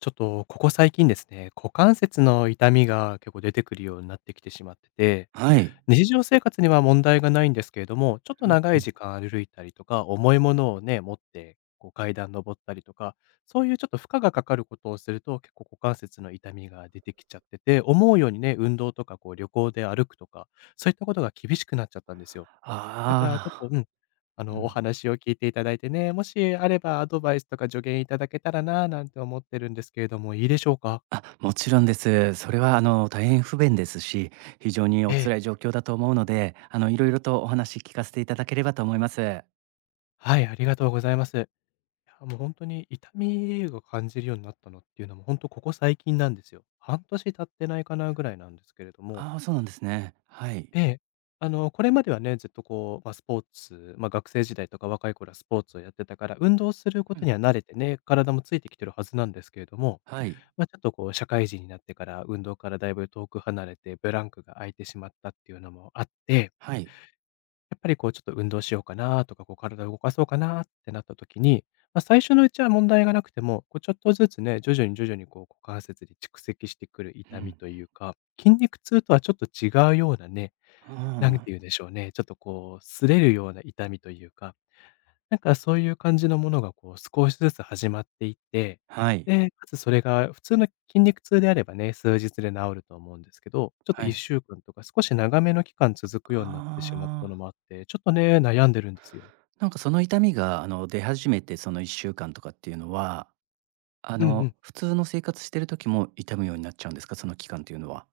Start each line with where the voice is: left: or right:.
left: ちょっとここ最近ですね、股関節の痛みが結構出てくるようになってきてしまってて、
right: はい。
left: 日常生活には問題がないんですけれども、ちょっと
right: うん
left: 長
right: う
left: い
right: ん。
left: 時間歩いたりとか、重いものをね、持ってこう階段登ったりとか、そういうちょっと負荷がかかることをすると、結構股関節の痛みが出てきちゃってて、思うようにね、運動とかこう旅行で歩くとか、そういったことが厳しくなっちゃったんですよ。だからちょっ
right: あ
left: と、
right: あ、う
left: お
right: ん。
left: 話を聞いていただいてね、もしあればアドバイスとか助言いただけたらな、なんて思ってるんですけれども、いいでしょうか？
right: あ、もちろんです。それは大変不便ですし、非常にお
left: ええ。
right: 辛い状況だと思うので、いろいろとお話聞かせていただければと思います。
left: はい、ありがとうございます。いや、もう本当に痛みを感じるようになったのっていうのも、本当ここ最近なんですよ。半年経ってないかなぐらいなんですけれども。
right: ああ、そうなんですね。はい。
left: ええ。あの、これまではね、ずっとこう、まあ、スポーツ、まあ、学生時代とか若い頃はスポーツをやってたから、運動するこ
right: う
left: と
right: ん。
left: には慣れてね、体もついてきてるはずなんですけれども、
right: はい。
left: まあ、ちょっとこう社会人になってから、運動からだいぶ遠く離れて、ブランクが空いてしまったっていうのもあって、
right: はい。
left: やっぱりこうちょっと運動しようかなとか、こう体を動かそうかなってなった時に、まあ、最初のうちは問題がなくても、こうちょっとずつね、徐々に徐々にこう股関節に蓄積してくる
right: う
left: 痛
right: ん。
left: みというか、筋肉痛とはちょっと違うようなね、
right: う
left: なん
right: ん。
left: ていうんでしょうね、ちょっとこう、擦れるような痛みというか、なんかそういう感じのものがこう少しずつ始まっていって、
right: はい。
left: で、かつそれが普通の筋肉痛であればね、数日で治ると思うんですけど、ちょっと
right: はい。
left: 1週間とか少し長めの期間続く
right: あ
left: ようになってしまったの
right: あ、
left: もあって、ちょっとね、悩んでるんですよ。
right: なんかその痛みが出始めてその1週間とかっていうのは、
left: うんうん。
right: 普通の生活してる時も痛むようになっちゃうんですか？その期間っていうのは。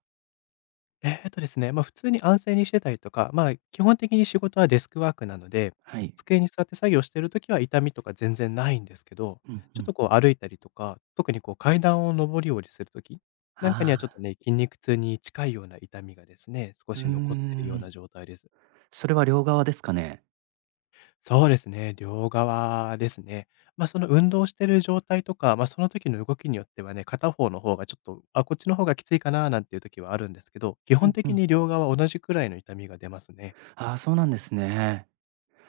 left: ですね、普通に安静にしてたりとか、まあ、基本的に仕事はデスクワークなので、
right: はい。
left: 机に座って作業してる時は痛みとか全然ないんですけど、
right: うんう
left: ちょっ
right: ん。
left: とこう歩いたりとか、特にこう階段を上り下りする時なんかにはちょっ
right: あ
left: と
right: あ。
left: ね、筋肉痛に近いような痛みがですね、少
right: うー
left: し残ってるような
right: ん。
left: 状態です。
right: それは両側ですかね？
left: そうですね、両側ですね。まあ、その運動してる状態とか、まあ、その時の動きによってはね、片方の方がちょっと、あ、こっちの方がきついかななんていう時はあるんですけど、基
right: う
left: 本
right: んう
left: 的
right: ん。
left: に両側同じくらいの痛みが出ますね。
right: ああ、そうなんですね。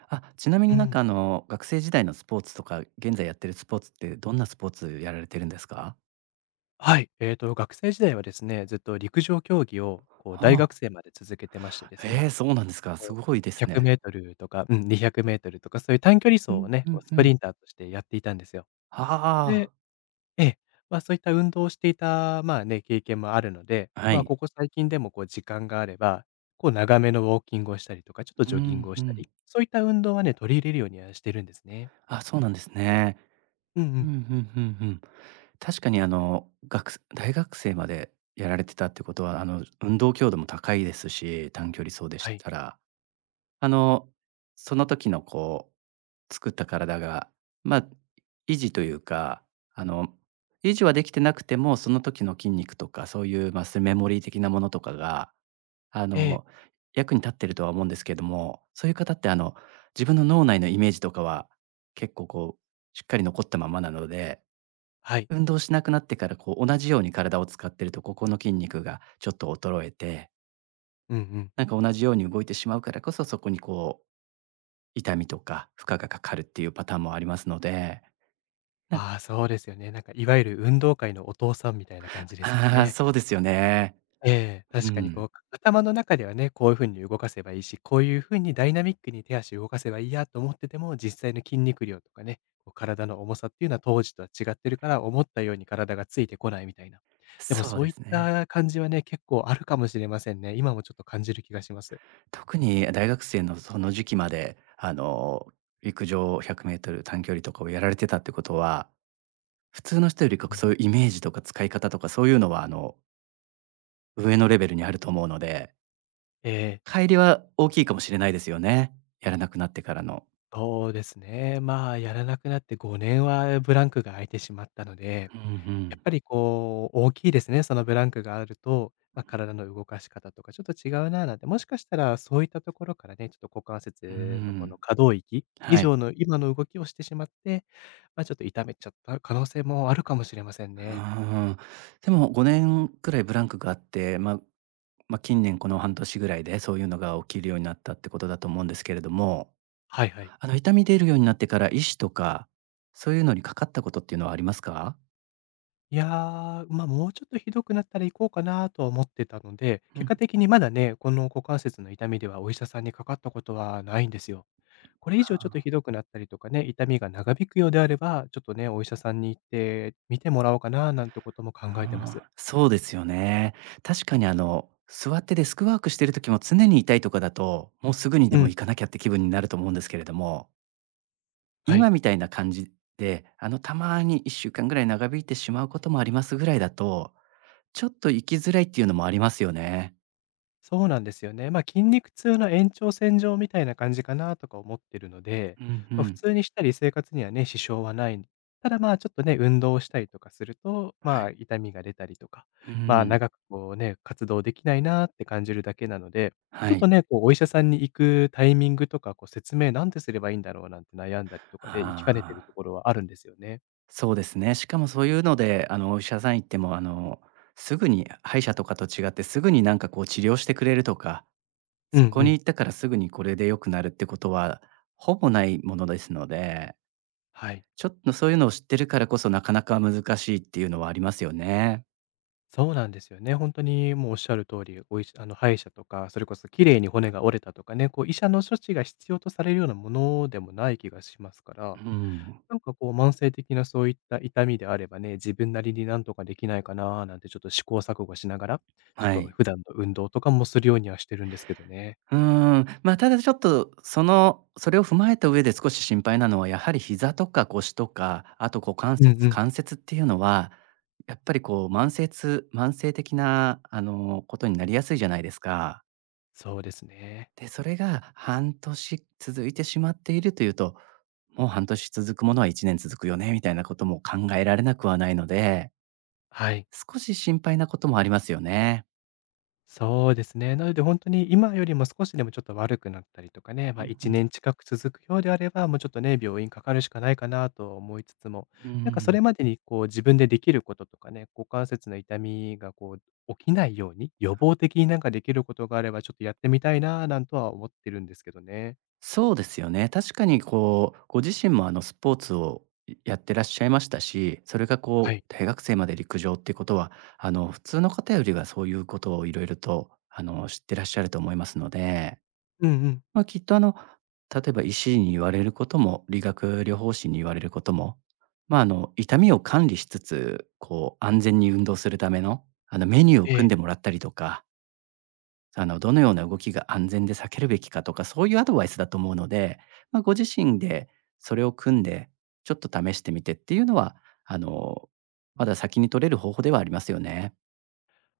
right: あ、ちなみ
left: う
right: になん
left: ん。
right: か学生時代のスポーツとか、現在やってるスポーツってどんなスポーツやられてるんですか？
left: はい。えっと、学生時代はですね、ずっと陸上競技をこう
right: あ
left: 大
right: あ、
left: 学生まで続けてましてです
right: へ
left: ね、
right: え、そうなんですか。
left: こ
right: す
left: う
right: ごいです
left: 1 0
right: ね。
left: 0ルとか、うん、2 0 0ルとかそういう短距離走
right: う
left: を
right: ん
left: ね、
right: う
left: こ
right: ん
left: うス
right: う
left: プ
right: ん。
left: リンターとしてやっていたんですよ。で
right: あ
left: ええ、まあ、そういった運動をしていた、まあね、経験もあるので、
right: あ、は
left: まあ、
right: い。
left: ここ最近でもこう時間があれば、こう長めのウォーキングをしたりとか、ちょっと
right: う
left: ジョギン
right: ん
left: グを
right: う
left: した
right: ん。
left: り、そういった運動はね、取り入れるようにはしてるんですね。
right: あ、そうなんですね。
left: うんう
right: うんう
left: ん。
right: んうんうん。確かに学生大学生までやられてたってことは、運動強度も高いですし、短距離走でし
left: はい。
right: たら。あの、その時のこう、作った体が、まあ、維持というか、あの、維持はできてなくても、その時の筋肉とか、そういう、ま、メモリー的なものとかが、あ
left: ええ、
right: の、役に立ってるとは思うんですけれども、そういう方って、自分の脳内のイメージとかは、結構こう、しっかり残ったままなので、
left: はい。
right: 運動しなくなってから、こう、同じように体を使ってると、ここの筋肉がちょっと衰えて、
left: うんうん。
right: なんか同じように動いてしまうからこそ、そこにこう痛みとか負荷がかかるっていうパターンもありますので、なんか
left: ああ、そうですよね。なんかいわゆる運動会のお父さんみたいな感じですよ
right: ああ、
left: ね。
right: そうですよね。
left: ええ、
right: う
left: 確かにこ
right: ん。
left: う、頭の中ではね、こういうふうに動かせばいいし、こういうふうにダイナミックに手足動かせばいいやと思ってても、実際の筋肉量とかね、こう体の重さっていうのは当時とは違ってるから、思ったように体がついてこないみたいな。でも
right: そう
left: そ
right: で
left: ういっ
right: すね。
left: た感じはね、結構あるかもしれませんね。今もちょっと感じる気がします。
right: 特に大学生のその時期まで、陸上100メートル短距離とかをやられてたってことは、普通の人よりか
left: う
right: そ
left: ん。
right: ういうイメージとか使い方とかそういうのは、上のレベルにあると思うので、
left: ええ、
right: 乖離は大きいかもしれないですよね。やらなくなってからの。
left: そうですね。まあ、やらなくなって5年はブランクが空いてしまったので
right: うんう
left: や
right: ん。
left: っぱりこう、大きいですね、そのブランクがあると、まあ、体の動かし方とかちょっと違うななんて、もしかしたらそういったところからね、ちょっと股関
right: う
left: 節のこ
right: ん。
left: の可動域以
right: はい。
left: 上の今の動きをしてしまって、まあ、ちょっと痛めちゃった可能性もあるかもしれませんね。
right: ああ、でも5年くらいブランクがあって、まあ、近年この半年ぐらいでそういうのが起きるようになったってことだと思うんですけれども、
left: はいはい。
right: あの痛み出るようになってから、医師とか、そういうのにかかったことっていうのはありますか？
left: いやー、もうちょっとひどくなったら行こうかなとは思ってたので、
right: う
left: 結
right: ん。
left: 果的にまだね、この股関節の痛みではお医者さんにかかったことはないんですよ。これ以上ちょっとひどくなったりとかね、痛みが長引くようであれば、ちょっとね、お医者さんに行って見てもらおうかななんてことも考えてます。
right: あー、そうですよね。確かに座ってデスクワークしてる時も常に痛いとかだと、もうすぐにで
left: う
right: も
left: ん、
right: 行かなきゃって気分になると思うんですけれども、
left: は
right: 今
left: い。
right: みたいな感じで、あのたまに1週間ぐらい長引いてしまうこともありますぐらいだと、ちょっと行きづらいっていうのもありますよね。
left: そうなんですよね。まあ、筋肉痛の延長線上みたいな感じかなとか思ってるので、
right: うんう
left: まあ、普
right: ん。
left: 通にしたり生活にはね、支障はない。ただまあちょっとね、運動をしたりとかすると、
right: は
left: まあ
right: い。
left: 痛みが出たりとか、
right: う
left: まあ
right: ん。
left: 長くこうね、活動できないなって感じるだけなので、ち
right: は
left: ょっ
right: い。
left: とね、こうお医者さんに行くタイミングとか、こう説明なんてすればいいんだろうなんて悩んだりとかで行きかねて
right: あ
left: る
right: あ、
left: ところはあるんですよね。
right: そうですね。しかもそういうので、お医者さん行っても、すぐに歯医者とかと違って、すぐになんかこう治療してくれるとか、
left: うんう
right: そこに
left: ん。
right: 行ったからすぐにこれで良くなるってことは、ほぼないものですので、
left: はい。
right: ちょっとそういうのを知ってるからこそ、なかなか難しいっていうのはありますよね。
left: そうなんですよね。本当にもうおっしゃる通り、お医者あの、歯医者とか、それこそ綺麗に骨が折れたとかね、こう医者の処置が必要とされるようなものでもない気がしますか
right: う
left: ら、
right: ん。
left: なんかこう慢性的なそういった痛みであればね、自分なりになんとかできないかななんてちょっと試行錯誤しながら、ちょっ
right: は
left: と
right: い。
left: 普段の運動とかもするようにはしてるんですけどね。
right: うーん、まあ、ただちょっと、その、それを踏まえた上で少し心配なのは、やはり膝とか腰とか、あと股関
left: うんう
right: 節、
left: ん。
right: 関節っていうのは、やっぱりこう慢性痛慢性的な、ことになりやすいじゃないですか。
left: そうですね。
right: で、それが半年続いてしまっているというと、もう半年続くものは1年続くよねみたいなことも考えられなくはないので、
left: はい。
right: 少し心配なこともありますよね。
left: そうですね。なので本当に今よりも少しでもちょっと悪くなったりとかね、まあ、
right: う
left: 1
right: んうん。
left: 年近く続くようであれば、もうちょっとね、病院かかるしかないかなと思いつつも、
right: う
left: なんかそ
right: ん。
left: れまでにこう自分でできることとかね、股関節の痛みがこう起きないように、予防的になんかできることがあればちょっとやってみたいななんとは思ってるんですけどね。
right: そうですよね。確かにこう、ご自身もあのスポーツをやってらっしゃいましたし、それが
left: は
right: こう、
left: い。
right: 大学生まで陸上っていうことは、普通の方よりはそういうことをいろいろと、知ってらっしゃると思いますので、
left: うんうん。
right: まあ、きっと例えば医師に言われることも、理学療法士に言われることも、まあ、痛みを管理しつつ、こう、安全に運動するための、メニューを
left: え
right: 組ん
left: え。
right: でもらったりとか、どのような動きが安全で避けるべきかとか、そういうアドバイスだと思うので、まあ、ご自身でそれを組んで、ちょっと試してみてっていうのは、あの、まだ先に取れる方法ではありますよね。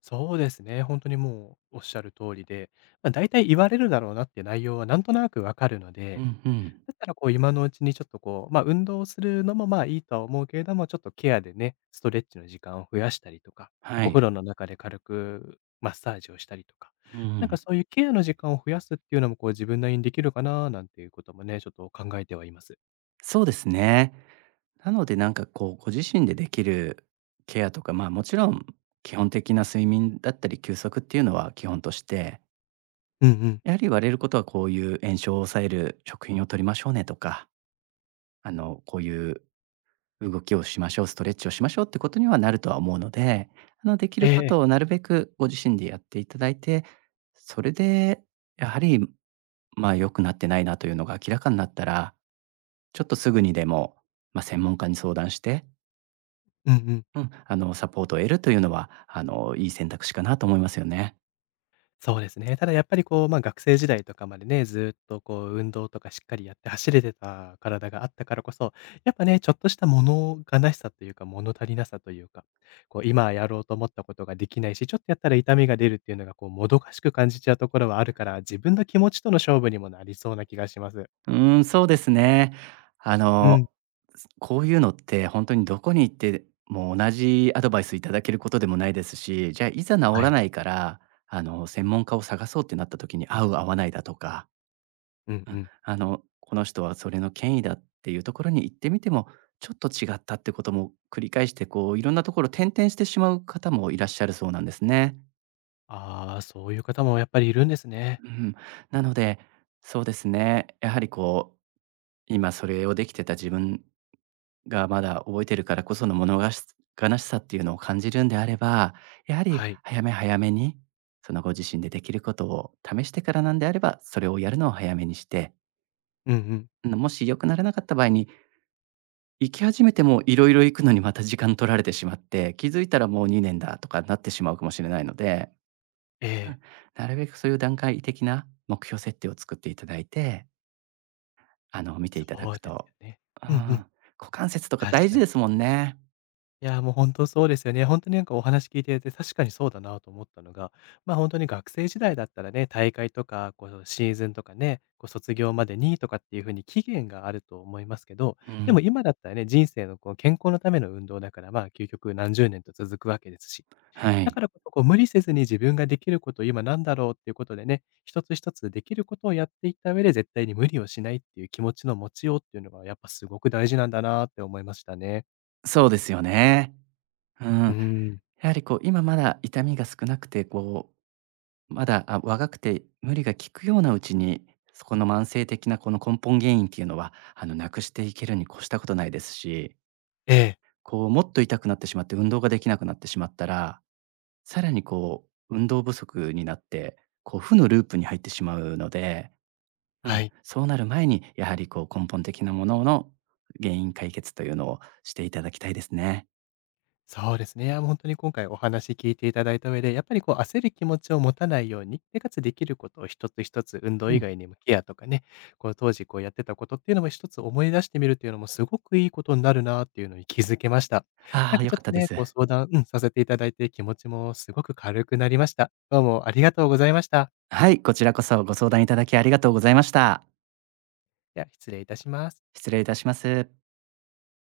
left: そうですね。本当にもうおっしゃる通りで、まあ、大体言われるだろうなって内容はなんとなくわかるの
right: う
left: で
right: んうん。
left: だったらこう今のうちにちょっとこう、運動するのもまあいいとは思うけれども、ちょっとケアでね、ストレッチの時間を増やしたりとか、
right: は
left: お風
right: い。
left: 呂の中で軽くマッサージをしたりとか、
right: う
left: なんか
right: ん、
left: そういうケアの時間を増やすっていうのもこう自分なりにできるかななんていうこともね、ちょっと考えてはいます。
right: そうですね。なのでなんかこう、ご自身でできるケアとか、ま、もちろん基本的な睡眠だったり休息っていうのは基本として、
left: うんうん。
right: やはり言われることはこういう炎症を抑える食品を取りましょうねとか、こういう動きをしましょう、ストレッチをしましょうってことにはなるとは思うので、でき
left: え
right: る
left: え
right: こと
left: え。
right: をなるべくご自身でやっていただいて、それでやはり、まあ、良くなってないなというのが明らかになったら、ちょっとすぐにでも、まあ、専門家に相談して、
left: うんうん。
right: うん、サポートを得るというのは、いい選択肢かなと思いますよね。
left: そうですね。ただやっぱりこう、ま学生時代とかまでね、ずーっとこう運動とかしっかりやって走れてた体があったからこそ、やっぱね、ちょっとした物悲しさというか、物足りなさというか、こう今やろうと思ったことができないし、ちょっとやったら痛みが出るっていうのがこうもどかしく感じちゃうところはあるから、自分の気持ちとの勝負にもなりそうな気がします。
right: うーん、そうですね。あ
left: う
right: の、
left: ん。
right: こういうのって本当にどこに行っても同じアドバイスいただけることでもないですし、じゃあ、いざ治
left: は
right: ら
left: い。
right: ないから、専門家を探そうってなった時に合う合わないだとか、
left: うん
right: う
left: う
right: ん、
left: ん。
right: この人はそれの権威だっていうところに行ってみても、ちょっと違ったってことも繰り返して、こう、いろんなところ転々してしまう方もいらっしゃるそうなんですね。
left: ああ、そういう方もやっぱりいるんですね。
right: うん。なので、そうですね、やはりこう、今それをできてた自分がまだ覚えてるからこその物がし悲しさっていうのを感じるんであれば、やはり
left: はい。
right: 早め早めに、そのご自身でできることを試してからなんであれば、それをやるのを早めにして、
left: うんうん。
right: うん、もし良くならなかった場合に、行き始めてもいろいろ行くのにまた時間取られてしまって、気づいたらもう2年だとかなってしまうかもしれないので、
left: え
right: う
left: え。
right: ん、なるべくそういう段階的な目標設定を作っていただいて、見て
left: そ
right: いただく
left: うです
right: と。
left: よね。
right: うん、
left: うんうん。
right: 股関節とか
left: 確
right: 大
left: か
right: 事
left: に。
right: ですもんね。
left: いやー、もう本当そうですよね。本当になんかお話聞いていて、確かにそうだなと思ったのが、まあ本当に学生時代だったらね、大会とか、こうシーズンとかね、こう卒業までにとかっていうふうに期限があると思いますけど、
right: う
left: で
right: ん。
left: も今だったらね、人生のこう健康のための運動だから、まあ究極何十年と続くわけですし、
right: は
left: だ
right: い。
left: からこそこう無理せずに自分ができること今なんだろうっていうことでね、一つ一つできることをやっていった上で絶対に無理をしないっていう気持ちの持ちようっていうのがやっぱすごく大事なんだなって思いましたね。
right: そうですよね。う
left: う
right: ん。
left: ん。
right: やはりこう、今まだ痛みが少なくて、こう、まだ、あ、若くて無理が効くようなうちに、そこの慢性的なこの根本原因っていうのは、なくしていけるに越したことないですし、
left: ええ。
right: こう、もっと痛くなってしまって運動ができなくなってしまったら、さらにこう、運動不足になって、こう、負のループに入ってしまうので、う
left: は
right: ん、
left: い。
right: そうなる前に、やはりこう、根本的なものの原因解決というのをしていただきたいですね。
left: そうですね。あの、ほに今回お話聞いていただいた上で、やっぱりこう焦る気持ちを持たないように、で、かつできることを一つ一つ、運動
right: う
left: 以
right: ん。
left: 外にもケアとかね、こう当時こうやってたことっていうのも一つ思い出してみるっていうのもすごくいいことになるなっていうのに気づけました。
right: あ
left: なん
right: あ、
left: か
right: 良
left: ちょっ
right: かっ
left: と
right: たで
left: ね、
right: す。
left: こう相談、させていただいて気持ちもすごく軽くなりました。どうもありがとうございました。
right: はい、こちらこそご相談いただきありがとうございました。
left: では失礼いたします。
right: 失礼いたします。